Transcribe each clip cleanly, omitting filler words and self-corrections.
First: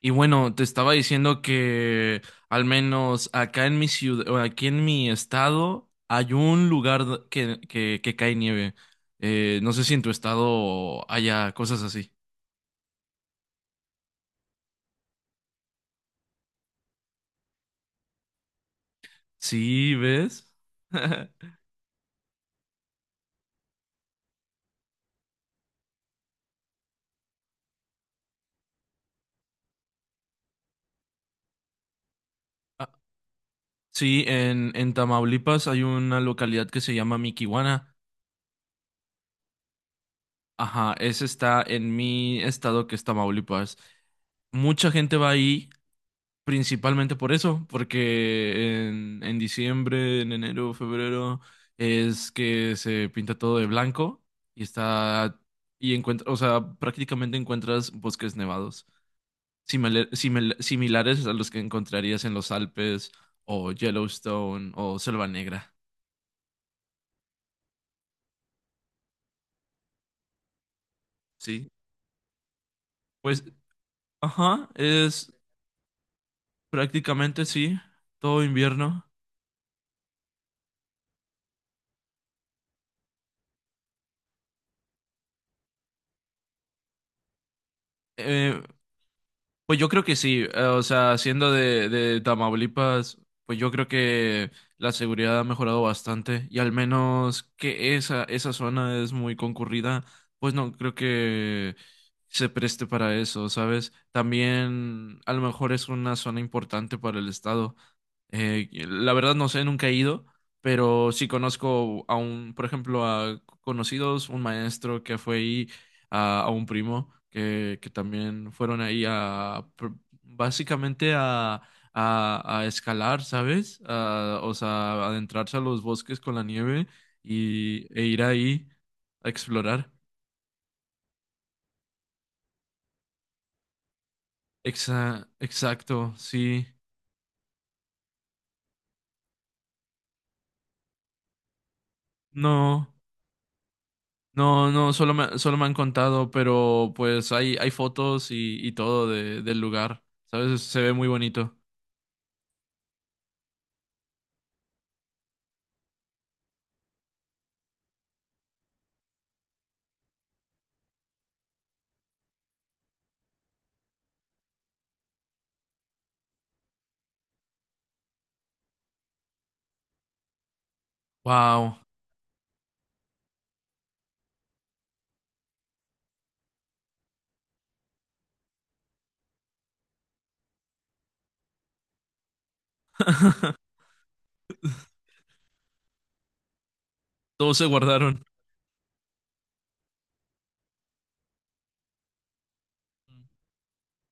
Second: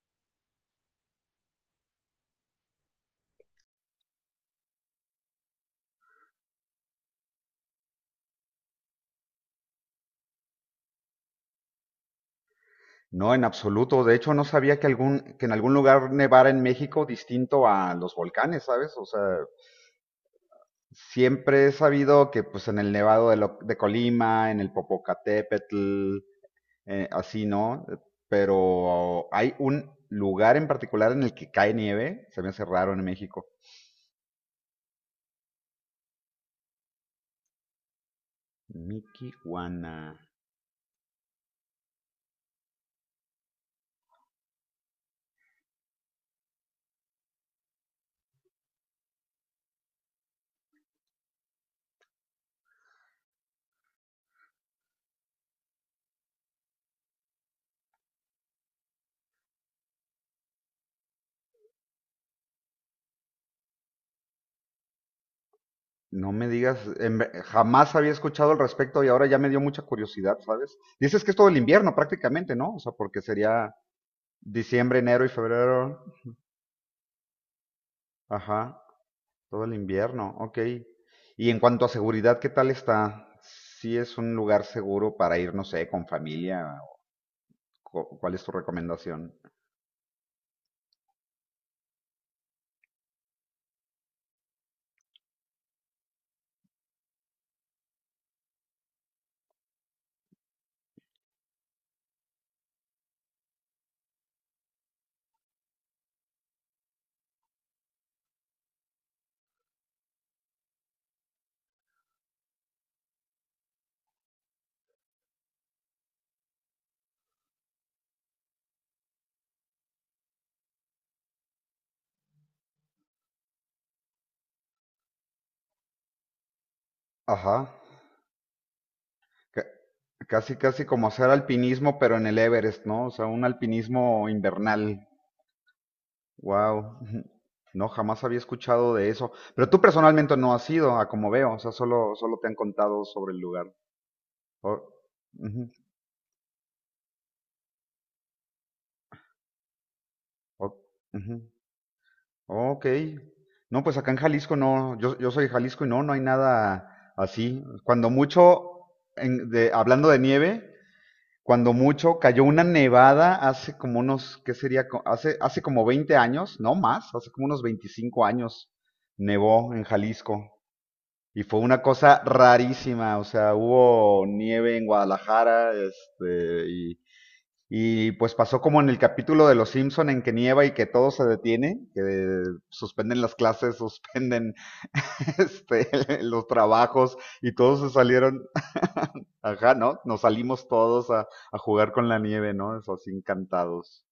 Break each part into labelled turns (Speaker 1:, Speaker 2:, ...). Speaker 1: Y bueno, te estaba diciendo que al menos acá en mi ciudad, o aquí en mi estado, hay un lugar que cae nieve. No sé si en tu estado haya cosas así.
Speaker 2: No, en absoluto. De hecho, no sabía que en algún lugar nevara en México distinto a los volcanes, ¿sabes? O sea,
Speaker 1: Sí, ¿ves?
Speaker 2: siempre he sabido que pues en el de Colima, en el Popocatépetl, así, ¿no? Pero hay un lugar en particular en el que cae nieve, se me hace
Speaker 1: Ah,
Speaker 2: raro en México.
Speaker 1: sí, en Tamaulipas hay una localidad que se llama Miquihuana.
Speaker 2: Miquihuana.
Speaker 1: Ajá, ese está en mi estado, que es Tamaulipas. Mucha gente va ahí, principalmente por eso, porque en diciembre, en enero, febrero, es que se pinta todo de blanco y está, y encuentra, o sea, prácticamente encuentras bosques nevados, similares a los que encontrarías en los Alpes o Yellowstone o Selva Negra.
Speaker 2: No me digas, jamás había escuchado al respecto y ahora ya me dio mucha curiosidad, ¿sabes? Dices que es todo el
Speaker 1: Sí.
Speaker 2: invierno prácticamente, ¿no? O sea, porque
Speaker 1: Pues,
Speaker 2: sería
Speaker 1: ajá,
Speaker 2: diciembre, enero y
Speaker 1: es
Speaker 2: febrero.
Speaker 1: prácticamente sí, todo
Speaker 2: Ajá,
Speaker 1: invierno.
Speaker 2: todo el invierno. Ok. Y en cuanto a seguridad, ¿qué tal está? ¿Sí es un lugar seguro para ir, no sé, con familia? ¿Cuál es tu
Speaker 1: Eh,
Speaker 2: recomendación?
Speaker 1: Pues yo creo que sí, o sea, siendo de Tamaulipas, pues yo creo que la seguridad ha mejorado bastante y al menos que esa zona es muy concurrida, pues no creo que se preste para eso, ¿sabes? También a lo mejor es una zona importante para el estado. La verdad no sé, nunca he ido, pero sí conozco a un, por ejemplo, a conocidos, un maestro que fue ahí a un primo que también fueron ahí a básicamente a escalar, ¿sabes? A, o sea, adentrarse a los bosques con la nieve
Speaker 2: Ajá.
Speaker 1: y, e ir ahí a
Speaker 2: Ca-
Speaker 1: explorar.
Speaker 2: Casi, casi como hacer alpinismo, pero en el Everest, ¿no? O sea, un alpinismo invernal.
Speaker 1: Exacto, sí.
Speaker 2: Wow. No, jamás había escuchado de eso. Pero tú personalmente no has ido, a como veo. O sea, solo te han
Speaker 1: No,
Speaker 2: contado sobre el lugar.
Speaker 1: no,
Speaker 2: Oh,
Speaker 1: no, solo me
Speaker 2: ujú,
Speaker 1: han contado, pero pues hay fotos y todo de, del lugar, ¿sabes?
Speaker 2: oh,
Speaker 1: Se ve muy
Speaker 2: ujú.
Speaker 1: bonito.
Speaker 2: Ok. No, pues acá en Jalisco no, yo soy de Jalisco y no, no hay nada así. Cuando mucho, hablando de nieve, cuando mucho cayó una nevada hace como unos, ¿qué sería? Hace, hace como 20 años, no más, hace como unos 25 años nevó en Jalisco. Y fue
Speaker 1: Wow.
Speaker 2: una cosa rarísima, o sea, hubo nieve en Guadalajara, este, y pues pasó como en el capítulo de Los Simpson en que nieva y que todo se detiene, que suspenden las clases, suspenden este, los trabajos y
Speaker 1: Todos se
Speaker 2: todos se
Speaker 1: guardaron.
Speaker 2: salieron, ajá, ¿no? Nos salimos todos a jugar con la nieve, ¿no? Eso así encantados.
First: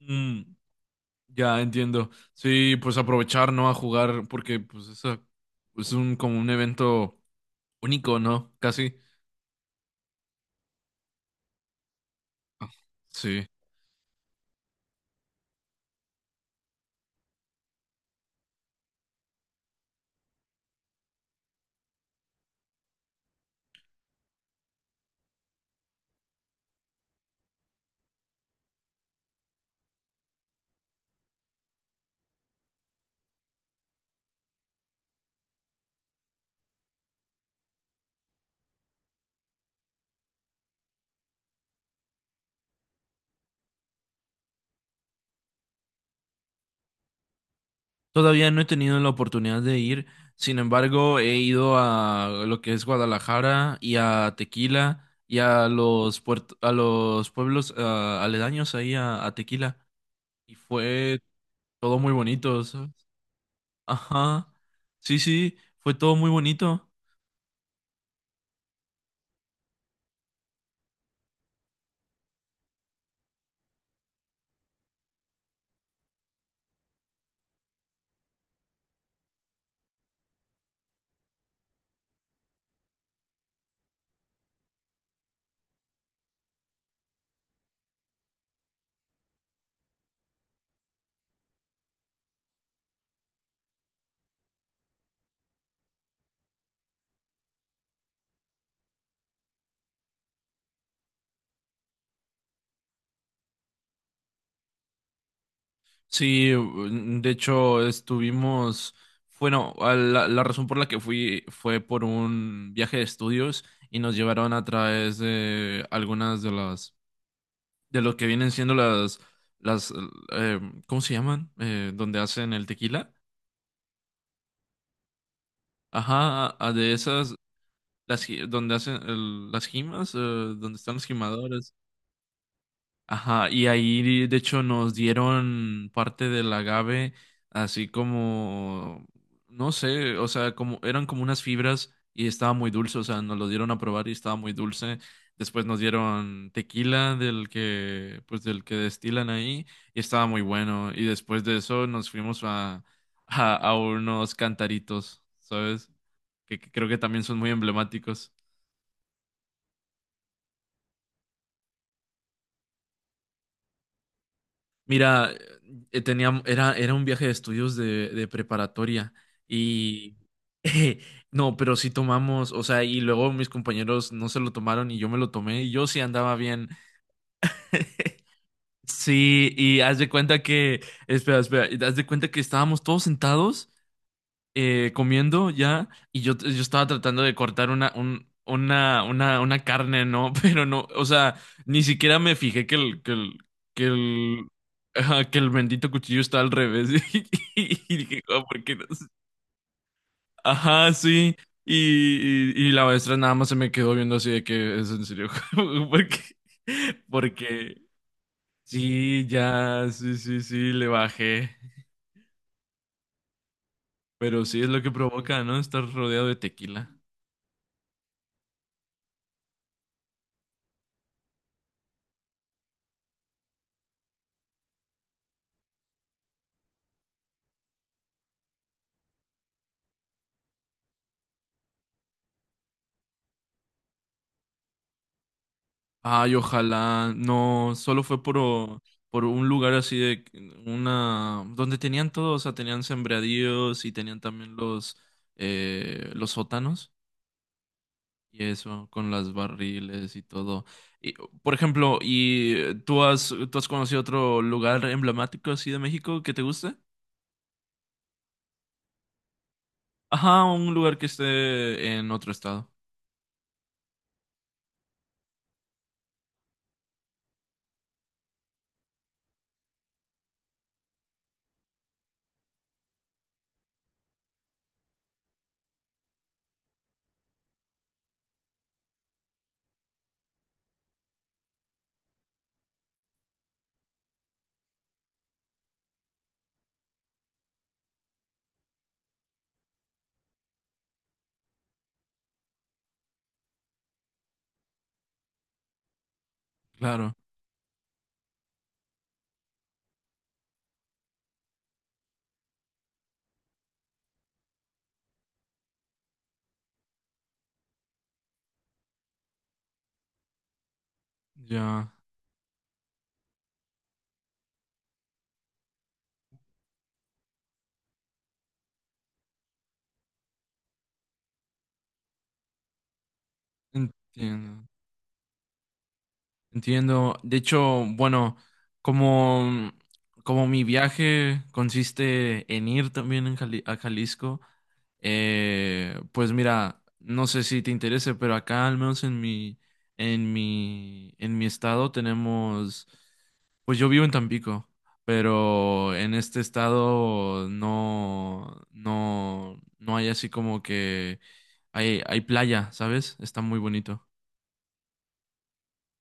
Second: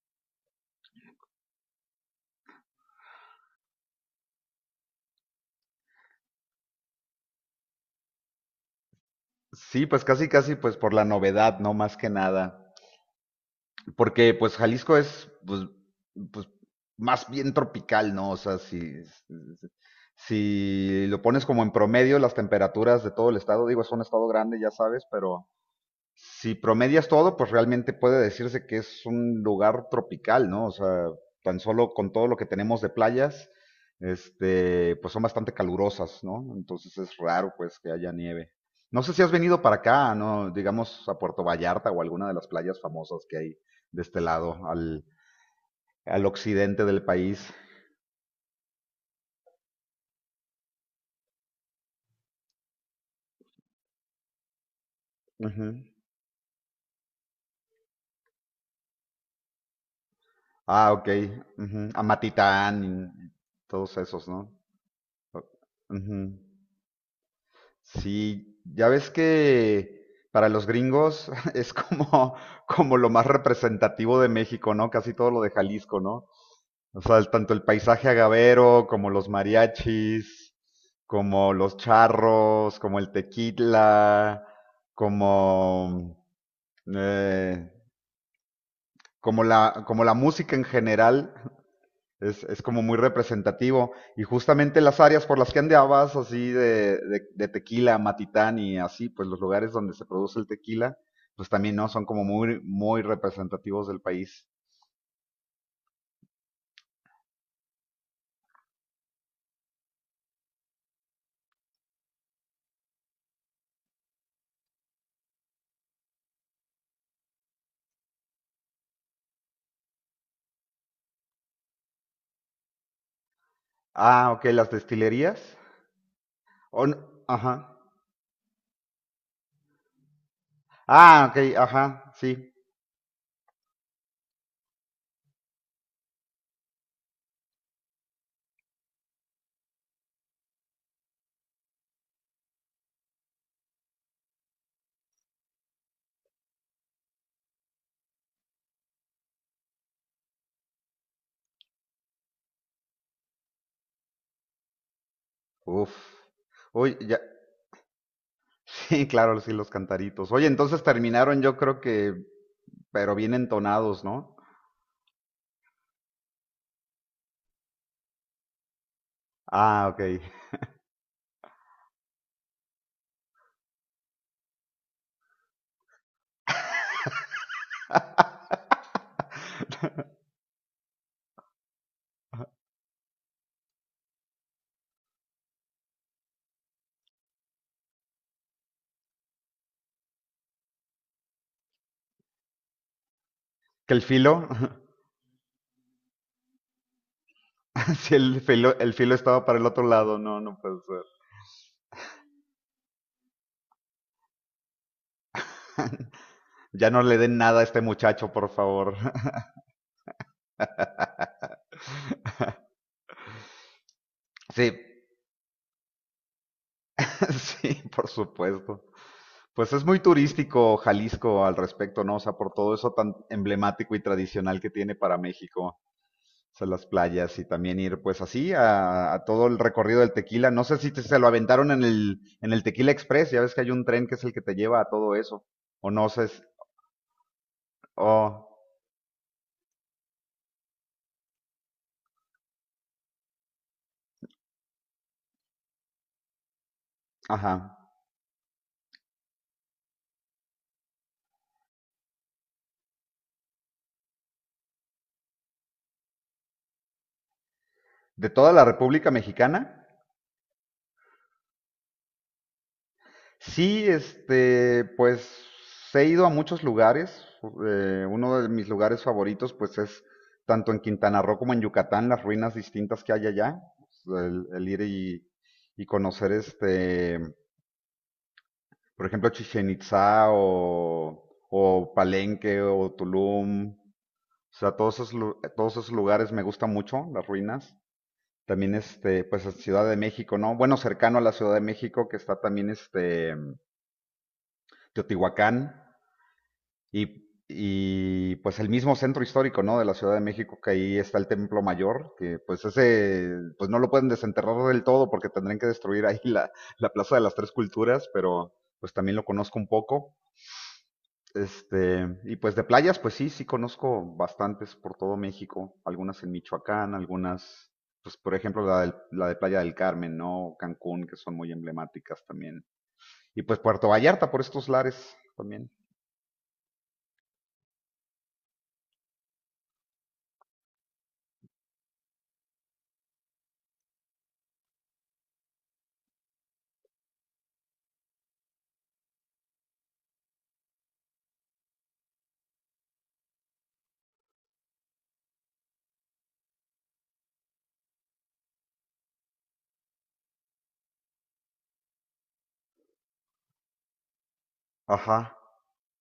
Speaker 1: Mm. Ya entiendo. Sí, pues aprovechar, ¿no? A jugar, porque pues eso es un como un evento único, ¿no? Casi.
Speaker 2: Sí, pues casi, casi, pues por la novedad, ¿no? Más que nada,
Speaker 1: Sí.
Speaker 2: porque pues Jalisco es pues, pues, más bien tropical, ¿no? O sea, si si lo pones como en promedio, las temperaturas de todo el estado, digo, es un estado grande, ya sabes, pero si promedias todo, pues realmente puede decirse que es un lugar tropical, ¿no? O sea, tan solo con todo lo que tenemos de playas, este, pues son bastante calurosas, ¿no? Entonces es raro, pues, que haya nieve. No sé si has venido para acá, ¿no? Digamos a Puerto Vallarta o alguna de las playas famosas que hay de este lado, al occidente del país.
Speaker 1: Todavía no he tenido la oportunidad de ir. Sin embargo, he ido a lo que es Guadalajara y a Tequila y a
Speaker 2: Ujú.
Speaker 1: los a los pueblos ah, aledaños ahí a Tequila. Y
Speaker 2: Ah, ok,
Speaker 1: fue
Speaker 2: ujú.
Speaker 1: todo
Speaker 2: A
Speaker 1: muy bonito,
Speaker 2: Matitán
Speaker 1: ¿sabes?
Speaker 2: y todos esos,
Speaker 1: Ajá.
Speaker 2: ¿no?
Speaker 1: Sí, sí, fue todo muy
Speaker 2: Ujú.
Speaker 1: bonito.
Speaker 2: Sí, ya ves que para los gringos es como, como lo más representativo de México, ¿no? Casi todo lo de Jalisco, ¿no? O sea, tanto el paisaje agavero, como los mariachis, como los charros, como el tequila, como, eh, como como la música en general. Es como muy representativo. Y justamente las áreas por las que andabas, así de tequila, matitán y así, pues los lugares donde se produce el tequila, pues también no son como muy representativos del país.
Speaker 1: Sí, mm, de hecho estuvimos, bueno, a la, la razón por la que fui fue por un viaje de estudios y nos llevaron a través de algunas de las, de lo que vienen siendo las, eh, ¿cómo se llaman? Donde hacen el tequila.
Speaker 2: Ah, ok, las destilerías.
Speaker 1: Ajá, a-
Speaker 2: Oh,
Speaker 1: de
Speaker 2: no,
Speaker 1: esas,
Speaker 2: ajá.
Speaker 1: las, ji- donde hacen el- las jimas, donde están los
Speaker 2: Ah, ok,
Speaker 1: jimadores.
Speaker 2: ajá, sí.
Speaker 1: Ajá, y ahí de hecho nos dieron parte del agave, así como, no sé, o sea, como eran como unas fibras y estaba muy dulce, o sea, nos lo dieron a probar y estaba muy dulce. Después nos dieron tequila del que, pues del que destilan ahí y estaba muy bueno. Y después de eso nos fuimos a unos cantaritos, ¿sabes?
Speaker 2: Uf.
Speaker 1: Que creo
Speaker 2: Uy,
Speaker 1: que
Speaker 2: ya.
Speaker 1: también son muy emblemáticos.
Speaker 2: Sí, claro, sí, los cantaritos. Oye, entonces terminaron, yo creo que, pero bien entonados, ¿no?
Speaker 1: Mira, tenía, era, era un viaje de estudios de preparatoria
Speaker 2: Ah, ok.
Speaker 1: y no, pero sí tomamos, o sea, y luego mis compañeros no se lo tomaron y yo me lo tomé y yo sí andaba bien. Sí, y haz de cuenta que, espera, espera, y haz de cuenta que estábamos todos sentados comiendo ya y yo estaba tratando de cortar una, una carne, ¿no? Pero no, o sea, ni siquiera me fijé que que
Speaker 2: ¿Que el filo?
Speaker 1: el, ajá, que el bendito cuchillo está al revés. Y,
Speaker 2: Si
Speaker 1: dije,
Speaker 2: el
Speaker 1: "Ah, ¿por qué
Speaker 2: filo,
Speaker 1: no?
Speaker 2: el filo estaba para el otro lado, no, no puede
Speaker 1: Ajá,
Speaker 2: ser.
Speaker 1: sí. Y la maestra nada más se me quedó viendo así de que es en serio. Porque,
Speaker 2: Ya no le den nada a este
Speaker 1: porque
Speaker 2: muchacho, por favor.
Speaker 1: sí, ya, sí, sí, sí, le bajé. Pero sí es
Speaker 2: Sí,
Speaker 1: lo que provoca, ¿no? Estar rodeado de tequila.
Speaker 2: sí, por supuesto. Pues es muy turístico Jalisco al respecto, ¿no? O sea, por todo eso tan emblemático y tradicional que tiene para México. O sea, las playas y también ir pues así a todo el recorrido del tequila. No sé si te- se lo aventaron en en el Tequila Express, ya ves que hay un tren que es el que te lleva a todo eso. O no sé,
Speaker 1: Ay, ojalá. No, solo
Speaker 2: o,
Speaker 1: fue por, o- por un lugar así de una donde tenían todo, o sea, tenían sembradíos y tenían también los sótanos
Speaker 2: ajá.
Speaker 1: y eso, con las barriles y todo. Y, por ejemplo, ¿y tú has conocido otro lugar emblemático así de México que te guste?
Speaker 2: ¿De toda la República Mexicana?
Speaker 1: Ajá, un lugar que esté en otro estado.
Speaker 2: Sí, este, pues he ido a muchos lugares, uno de mis lugares favoritos, pues es tanto en Quintana Roo como en Yucatán, las ruinas distintas que hay allá. El ir y conocer, este, por ejemplo, Chichén Itzá o Palenque o Tulum. O sea, todos esos lugares me gustan mucho, las ruinas. También, este, pues en Ciudad de México, ¿no? Bueno, cercano a la Ciudad de México, que está también, este, Teotihuacán.
Speaker 1: Claro,
Speaker 2: Y pues el mismo centro histórico, ¿no? De la Ciudad de México, que ahí está el Templo Mayor, que pues ese, pues no lo pueden desenterrar del todo porque tendrían que destruir ahí la Plaza de las Tres Culturas, pero pues también lo conozco un poco.
Speaker 1: ya
Speaker 2: Este, y pues de playas, pues sí, sí conozco bastantes por todo México, algunas en Michoacán, algunas, pues por ejemplo la de Playa del Carmen, ¿no? Cancún, que son muy emblemáticas también. Y pues Puerto Vallarta por
Speaker 1: entiendo.
Speaker 2: estos lares también.
Speaker 1: Entiendo. De hecho, bueno, como, como mi viaje consiste en ir también en a Jalisco, pues mira, no sé si te interese, pero acá al menos en mi, en mi estado tenemos, pues yo vivo en Tampico, pero en este estado no, no, no hay así como que hay playa, ¿sabes? Está muy bonito.
Speaker 2: Ajá.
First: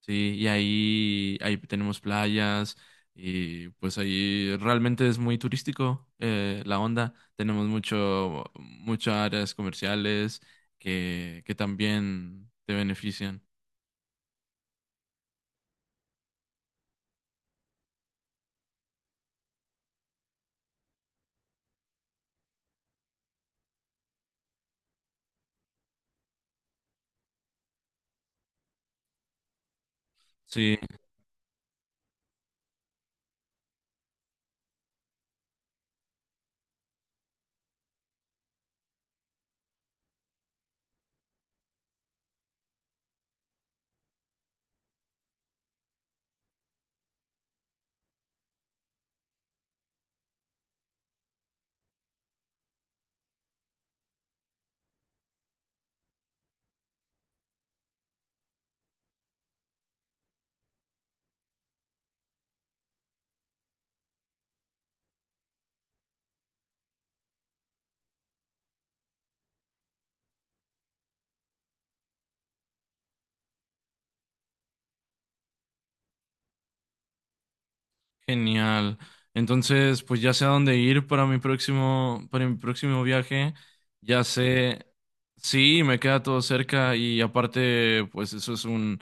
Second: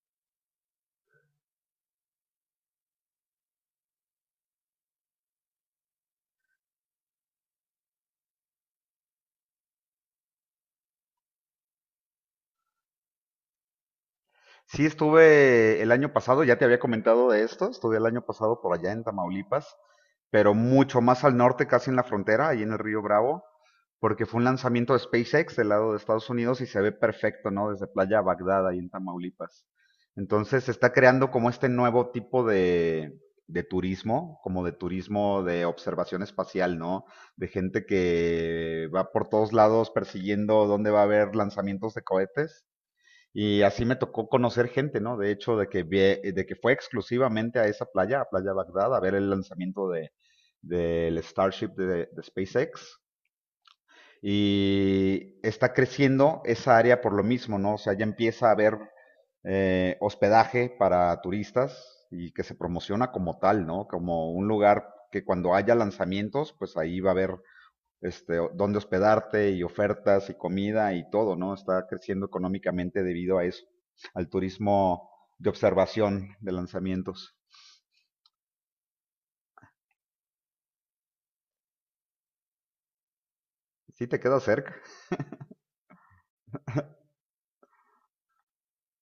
Speaker 1: Sí, y ahí, ahí tenemos playas y pues ahí realmente es muy turístico la onda. Tenemos mucho, muchas áreas comerciales que también te benefician.
Speaker 2: Sí, estuve el año pasado, ya te había comentado de esto, estuve el año pasado por allá en Tamaulipas, pero mucho más al norte, casi en la frontera, ahí en el Río Bravo, porque fue un lanzamiento de SpaceX del lado de Estados Unidos y se ve perfecto, ¿no? Desde Playa Bagdad, ahí en Tamaulipas. Entonces se
Speaker 1: Sí,
Speaker 2: está creando como este nuevo tipo de turismo, como de turismo de observación espacial, ¿no? De gente que va por todos lados persiguiendo dónde va a haber lanzamientos de cohetes y así me tocó conocer gente, ¿no? De hecho, de que fue exclusivamente a esa playa, a Playa Bagdad, a ver el lanzamiento de, del Starship de SpaceX. Y está creciendo esa área por lo mismo, ¿no? O sea, ya empieza a haber hospedaje para turistas y que se promociona como tal, ¿no? Como un lugar que cuando haya lanzamientos, pues ahí va a haber este, dónde hospedarte y ofertas y comida y todo, ¿no? Está creciendo económicamente debido a eso, al turismo de observación de lanzamientos.
Speaker 1: genial. Entonces, pues ya sé a dónde ir para mi próximo viaje.
Speaker 2: ¿Sí te
Speaker 1: Ya
Speaker 2: queda cerca?
Speaker 1: sé, sí, me queda todo cerca y aparte, pues eso es un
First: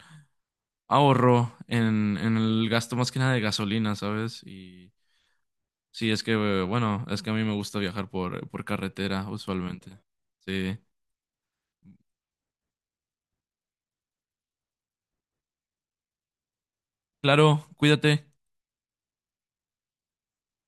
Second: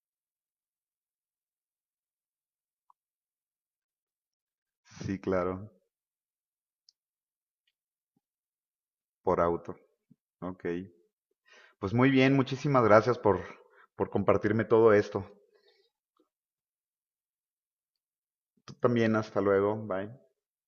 Speaker 1: ahorro en el gasto más que nada de gasolina, ¿sabes? Y
Speaker 2: Sí, claro,
Speaker 1: sí, es que, bueno, es que a mí me gusta viajar por carretera
Speaker 2: por auto.
Speaker 1: usualmente.
Speaker 2: Ok.
Speaker 1: Sí.
Speaker 2: Pues muy bien, muchísimas gracias por compartirme todo esto.
Speaker 1: Claro, cuídate.
Speaker 2: Tú también, hasta luego, bye.